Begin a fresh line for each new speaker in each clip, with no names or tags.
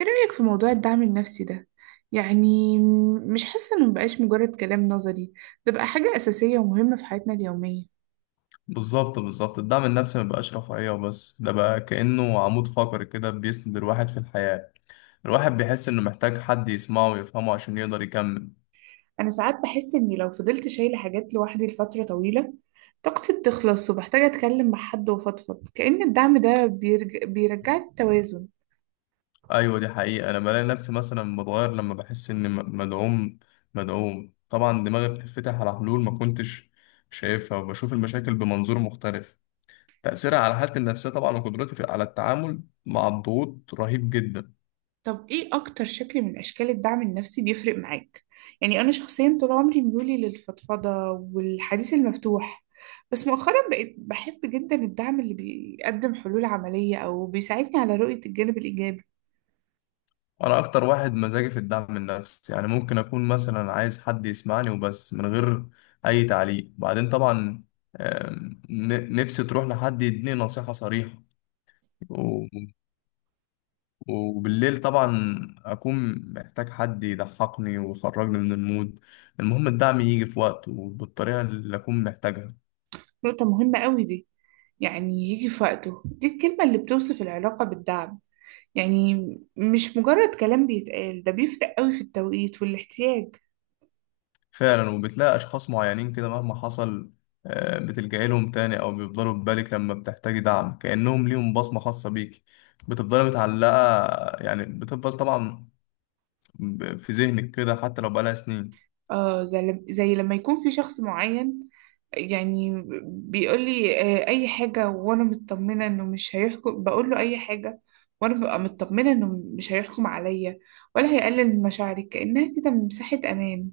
ايه رأيك في موضوع الدعم النفسي ده؟ يعني مش حاسة انه مبقاش مجرد كلام نظري، ده بقى حاجة أساسية ومهمة في حياتنا اليومية.
بالظبط بالظبط، الدعم النفسي مبقاش رفاهية وبس، ده بقى كأنه عمود فقري كده بيسند الواحد في الحياة. الواحد بيحس إنه محتاج حد يسمعه ويفهمه عشان يقدر يكمل.
أنا ساعات بحس إني لو فضلت شايلة حاجات لوحدي لفترة طويلة طاقتي بتخلص وبحتاج أتكلم مع حد وأفضفض، كأن الدعم ده بيرجع التوازن.
أيوة دي حقيقة، أنا بلاقي نفسي مثلا بتغير لما بحس إني مدعوم طبعا دماغي بتتفتح على حلول ما كنتش شايفها، وبشوف المشاكل بمنظور مختلف. تأثيرها على حالتي النفسية طبعا، وقدرتي على التعامل مع الضغوط رهيب جدا.
طب ايه اكتر شكل من اشكال الدعم النفسي بيفرق معاك؟ يعني انا شخصيا طول عمري ميولي للفضفضة والحديث المفتوح، بس مؤخرا بقيت بحب جدا الدعم اللي بيقدم حلول عملية او بيساعدني على رؤية الجانب الايجابي.
انا اكتر واحد مزاجي في الدعم النفسي، يعني ممكن اكون مثلا عايز حد يسمعني وبس من غير اي تعليق. بعدين طبعا، نفسي تروح لحد يديني نصيحة صريحة، و- وبالليل طبعا اكون محتاج حد يضحكني ويخرجني من المود. المهم الدعم يجي في وقته وبالطريقة اللي اكون محتاجها.
نقطة مهمة قوي دي، يعني يجي في وقته، دي الكلمة اللي بتوصف العلاقة بالدعم. يعني مش مجرد كلام بيتقال، ده بيفرق قوي في التوقيت والاحتياج.
فعلا، وبتلاقي أشخاص معينين كده مهما حصل، بتلجأي لهم تاني أو بيفضلوا في بالك لما بتحتاجي دعم، كأنهم ليهم بصمة خاصة بيك. بتفضلي متعلقة، يعني بتفضل طبعا في ذهنك كده حتى لو بقالها سنين.
اه، زي لما يكون في شخص معين يعني بيقول لي آه، اي حاجة وانا مطمنة انه مش هيحكم، بقول له اي حاجة وانا ببقى مطمنة انه مش هيحكم عليا ولا هيقلل من مشاعري، كأنها كده مساحة امان.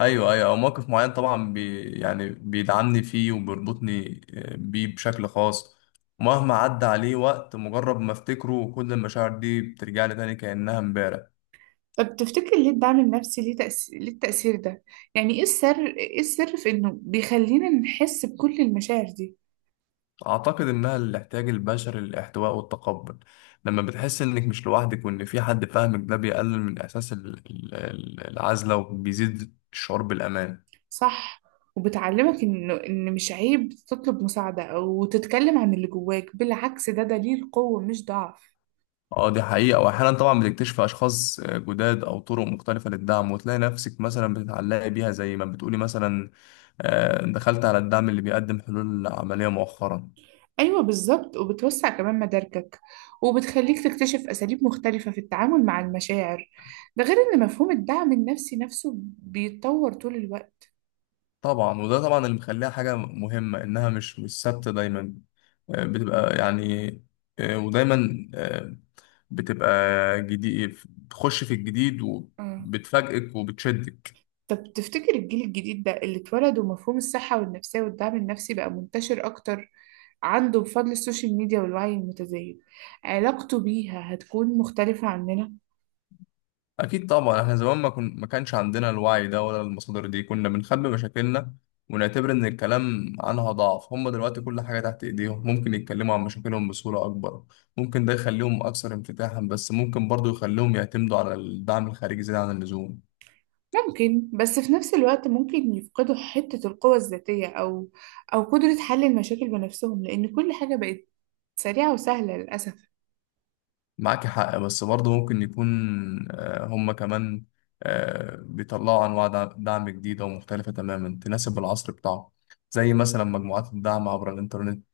أيوه أيوه، أو موقف معين طبعا بي يعني بيدعمني فيه وبيربطني بيه بشكل خاص. مهما عدى عليه وقت، مجرد ما أفتكره كل المشاعر دي بترجع لي تاني كأنها امبارح.
طب تفتكر ليه الدعم النفسي ليه تأثير، ليه التأثير ده؟ يعني ايه السر، ايه السر في انه بيخلينا نحس بكل المشاعر دي؟
أعتقد إنها الاحتياج البشري للاحتواء والتقبل. لما بتحس إنك مش لوحدك وإن في حد فاهمك، ده بيقلل من إحساس العزلة، وبيزيد الشعور بالأمان.
صح، وبتعلمك إنه إن مش عيب تطلب مساعدة أو تتكلم عن اللي جواك، بالعكس ده دليل قوة مش ضعف.
اه دي حقيقة، وأحيانا طبعا بتكتشف أشخاص جداد أو طرق مختلفة للدعم، وتلاقي نفسك مثلا بتتعلقي بيها زي ما بتقولي مثلا. دخلت على الدعم اللي بيقدم حلول عملية مؤخرا.
أيوة بالظبط، وبتوسع كمان مداركك وبتخليك تكتشف أساليب مختلفة في التعامل مع المشاعر. ده غير إن مفهوم الدعم النفسي نفسه بيتطور طول الوقت.
طبعا، وده طبعا اللي مخليها حاجة مهمة، إنها مش ثابتة دايما. آه، بتبقى يعني آه، ودايما آه، بتبقى جديد، تخش في الجديد،
آه.
وبتفاجئك وبتشدك.
طب تفتكر الجيل الجديد ده اللي اتولد ومفهوم الصحة والنفسية والدعم النفسي بقى منتشر أكتر عنده بفضل السوشيال ميديا والوعي المتزايد، علاقته بيها هتكون مختلفة عننا؟
اكيد طبعا، احنا زمان ما كانش عندنا الوعي ده ولا المصادر دي، كنا بنخبي مشاكلنا ونعتبر ان الكلام عنها ضعف. هم دلوقتي كل حاجة تحت ايديهم، ممكن يتكلموا عن مشاكلهم بصورة اكبر. ممكن ده يخليهم اكثر انفتاحا، بس ممكن برضو يخليهم يعتمدوا على الدعم الخارجي زيادة عن اللزوم.
ممكن، بس في نفس الوقت ممكن يفقدوا حتة القوة الذاتية أو أو قدرة حل المشاكل بنفسهم، لأن كل حاجة بقت سريعة وسهلة للأسف.
معاك حق، بس برضه ممكن يكون هم كمان بيطلعوا أنواع دعم جديدة ومختلفة تماما تناسب العصر بتاعه، زي مثلا مجموعات الدعم عبر الإنترنت.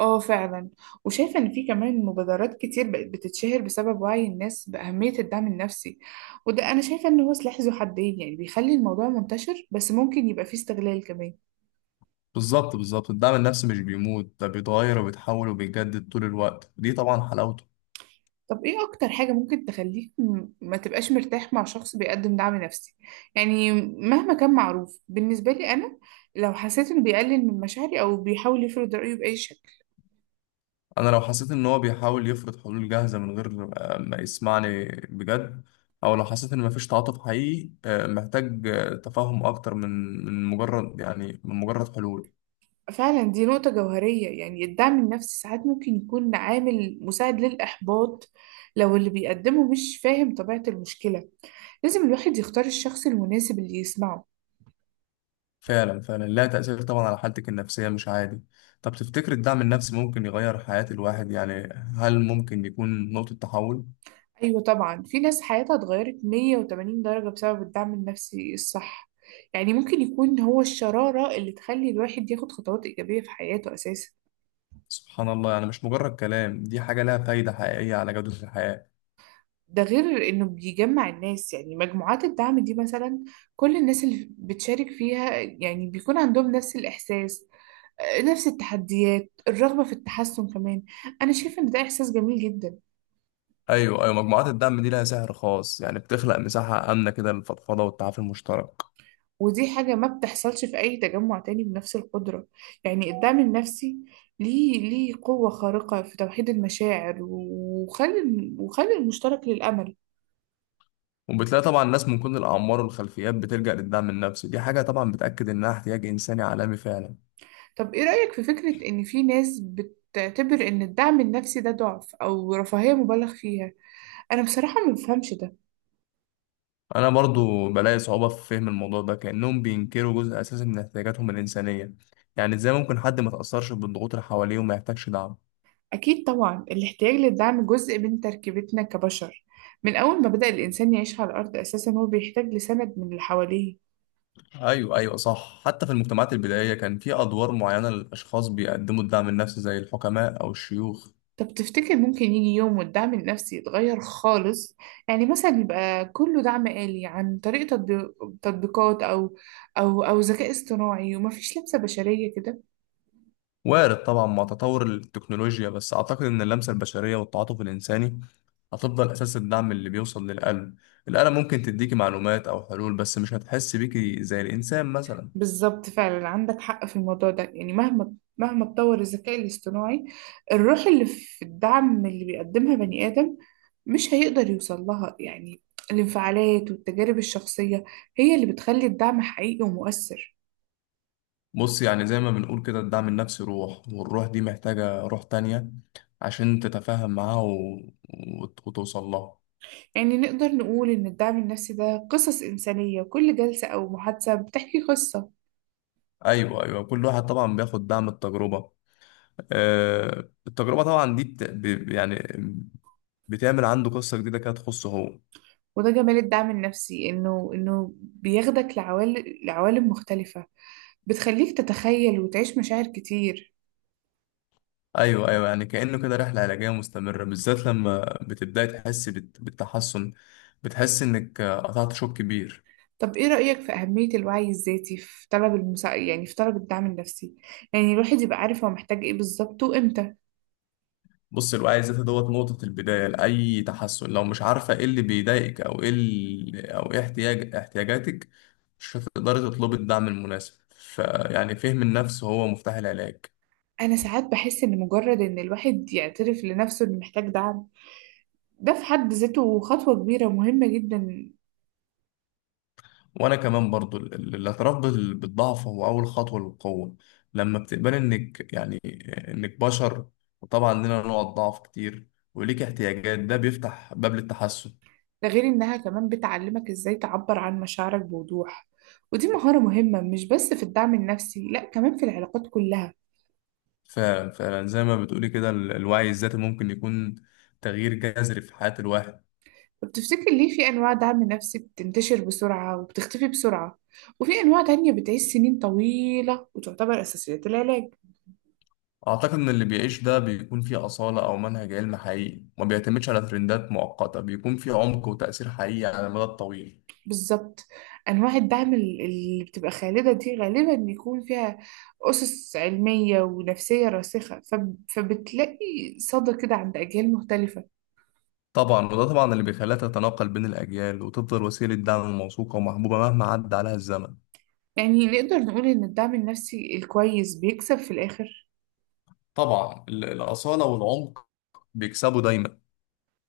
اه فعلا، وشايفة إن في كمان مبادرات كتير بقت بتتشهر بسبب وعي الناس بأهمية الدعم النفسي. وده أنا شايفة إن هو سلاح ذو حدين، يعني بيخلي الموضوع منتشر بس ممكن يبقى فيه استغلال كمان.
بالظبط بالظبط، الدعم النفسي مش بيموت، ده بيتغير وبيتحول وبيجدد طول الوقت، ودي طبعا حلاوته.
طب ايه اكتر حاجة ممكن تخليك ما تبقاش مرتاح مع شخص بيقدم دعم نفسي؟ يعني مهما كان معروف بالنسبة لي انا، لو حسيت انه بيقلل من مشاعري او بيحاول يفرض رأيه بأي شكل.
أنا لو حسيت إن هو بيحاول يفرض حلول جاهزة من غير ما يسمعني بجد، أو لو حسيت إن مفيش تعاطف حقيقي، محتاج تفاهم أكتر من مجرد حلول.
فعلا دي نقطة جوهرية، يعني الدعم النفسي ساعات ممكن يكون عامل مساعد للإحباط لو اللي بيقدمه مش فاهم طبيعة المشكلة. لازم الواحد يختار الشخص المناسب اللي يسمعه.
فعلا فعلا، لها تأثير طبعا على حالتك النفسية مش عادي. طب تفتكر الدعم النفسي ممكن يغير حياة الواحد؟ يعني هل ممكن يكون نقطة تحول؟
أيوة طبعا، في ناس حياتها اتغيرت 180 درجة بسبب الدعم النفسي الصح. يعني ممكن يكون هو الشرارة اللي تخلي الواحد ياخد خطوات إيجابية في حياته أساسا.
سبحان الله، يعني مش مجرد كلام، دي حاجة لها فايدة حقيقية على جودة الحياة.
ده غير إنه بيجمع الناس، يعني مجموعات الدعم دي مثلا كل الناس اللي بتشارك فيها يعني بيكون عندهم نفس الإحساس، آه، نفس التحديات، الرغبة في التحسن كمان. أنا شايفة إن ده إحساس جميل جدا.
أيوة أيوة، مجموعات الدعم دي لها سحر خاص، يعني بتخلق مساحة آمنة كده للفضفضة والتعافي المشترك.
ودي حاجة ما بتحصلش في أي تجمع تاني بنفس القدرة. يعني الدعم النفسي ليه ليه قوة خارقة في توحيد المشاعر وخلي وخلي المشترك للأمل.
وبتلاقي طبعا ناس من كل الأعمار والخلفيات بتلجأ للدعم النفسي، دي حاجة طبعا بتأكد إنها احتياج إنساني عالمي فعلا.
طب إيه رأيك في فكرة إن في ناس بتعتبر إن الدعم النفسي ده ضعف أو رفاهية مبالغ فيها؟ أنا بصراحة ما بفهمش ده.
انا برضو بلاقي صعوبة في فهم الموضوع ده، كأنهم بينكروا جزء اساسي من احتياجاتهم الإنسانية. يعني ازاي ممكن حد ما تأثرش بالضغوط اللي حواليه وما يحتاجش دعم؟
أكيد طبعا، الاحتياج للدعم جزء من تركيبتنا كبشر، من أول ما بدأ الإنسان يعيش على الأرض أساسا هو بيحتاج لسند من اللي حواليه.
ايوه ايوه صح، حتى في المجتمعات البدائية كان في ادوار معينة للاشخاص بيقدموا الدعم النفسي زي الحكماء او الشيوخ.
طب تفتكر ممكن يجي يوم والدعم النفسي يتغير خالص؟ يعني مثلا يبقى كله دعم آلي عن طريق تطبيقات أو أو أو ذكاء اصطناعي ومفيش لمسة بشرية كده؟
وارد طبعا مع تطور التكنولوجيا، بس اعتقد ان اللمسة البشرية والتعاطف الإنساني هتفضل اساس الدعم اللي بيوصل للقلب. الآلة ممكن تديكي معلومات او حلول، بس مش هتحس بيكي زي الانسان مثلا.
بالظبط، فعلا عندك حق في الموضوع ده. يعني مهما اتطور الذكاء الاصطناعي، الروح اللي في الدعم اللي بيقدمها بني آدم مش هيقدر يوصل لها. يعني الانفعالات والتجارب الشخصية هي اللي بتخلي الدعم حقيقي ومؤثر.
بص، يعني زي ما بنقول كده، الدعم النفسي روح، والروح دي محتاجة روح تانية عشان تتفاهم معاها وتوصل لها.
يعني نقدر نقول إن الدعم النفسي ده قصص إنسانية، كل جلسة أو محادثة بتحكي قصة.
أيوة أيوة، كل واحد طبعا بياخد دعم. التجربة، آه التجربة طبعا دي بت... ب... يعني بتعمل عنده قصة جديدة كده تخصه هو.
وده جمال الدعم النفسي، إنه بياخدك لعوالم مختلفة، بتخليك تتخيل وتعيش مشاعر كتير.
أيوة أيوة، يعني كأنه كده رحلة علاجية مستمرة، بالذات لما بتبدأي تحس بالتحسن، بتحس إنك قطعت شوط كبير.
طب إيه رأيك في أهمية الوعي الذاتي في طلب يعني في طلب الدعم النفسي؟ يعني الواحد يبقى عارف هو محتاج إيه بالظبط وإمتى.
بص الوعي الذاتي دوت نقطة البداية لأي تحسن. لو مش عارفة ايه اللي بيضايقك، أو ايه احتياجاتك، مش هتقدري تطلبي الدعم المناسب. فيعني فهم النفس هو مفتاح العلاج.
أنا ساعات بحس إن مجرد إن الواحد يعترف لنفسه إنه محتاج دعم، ده في حد ذاته خطوة كبيرة ومهمة جدا.
وأنا كمان برضو، الاعتراف بالضعف هو أول خطوة للقوة. لما بتقبلي إنك يعني إنك بشر، وطبعا لنا نوع ضعف كتير، وليك احتياجات، ده بيفتح باب للتحسن.
ده غير إنها كمان بتعلمك إزاي تعبر عن مشاعرك بوضوح، ودي مهارة مهمة مش بس في الدعم النفسي، لأ كمان في العلاقات كلها.
فزي ما بتقولي كده، الوعي الذاتي ممكن يكون تغيير جذري في حياة الواحد.
طب تفتكر ليه في أنواع دعم نفسي بتنتشر بسرعة وبتختفي بسرعة، وفي أنواع تانية بتعيش سنين طويلة وتعتبر أساسيات العلاج؟
أعتقد إن اللي بيعيش ده بيكون فيه أصالة أو منهج علمي حقيقي، ما بيعتمدش على ترندات مؤقتة، بيكون فيه عمق وتأثير حقيقي على المدى الطويل.
بالظبط، أنواع الدعم اللي بتبقى خالدة دي غالبا يكون فيها أسس علمية ونفسية راسخة، فبتلاقي صدى كده عند أجيال مختلفة.
طبعا، وده طبعا اللي بيخليها تتناقل بين الأجيال وتفضل وسيلة دعم موثوقة ومحبوبة مهما عدى عليها الزمن.
يعني نقدر نقول إن الدعم النفسي الكويس بيكسب في الآخر.
طبعا، الأصالة والعمق بيكسبوا دايما.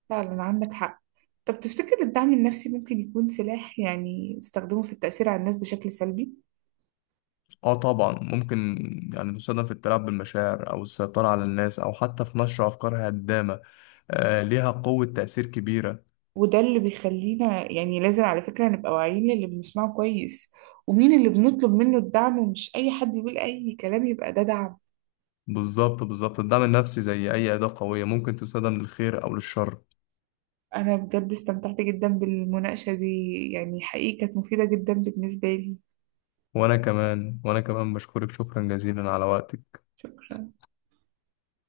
فعلا عندك حق. طب تفتكر الدعم النفسي ممكن يكون سلاح يعني استخدمه في التأثير على الناس بشكل سلبي؟
اه طبعا ممكن، يعني تستخدم في التلاعب بالمشاعر او السيطرة على الناس او حتى في نشر افكار هدامة. آه ليها قوة تأثير كبيرة.
وده اللي بيخلينا يعني لازم على فكرة نبقى واعيين للي بنسمعه كويس، ومين اللي بنطلب منه الدعم، ومش أي حد يقول أي كلام يبقى ده دعم.
بالظبط بالظبط، الدعم النفسي زي أي أداة قوية ممكن تستخدم للخير أو للشر.
أنا بجد استمتعت جدا بالمناقشة دي، يعني حقيقة كانت مفيدة جدا بالنسبة لي.
وأنا كمان بشكرك شكرا جزيلا على وقتك.
شكرا.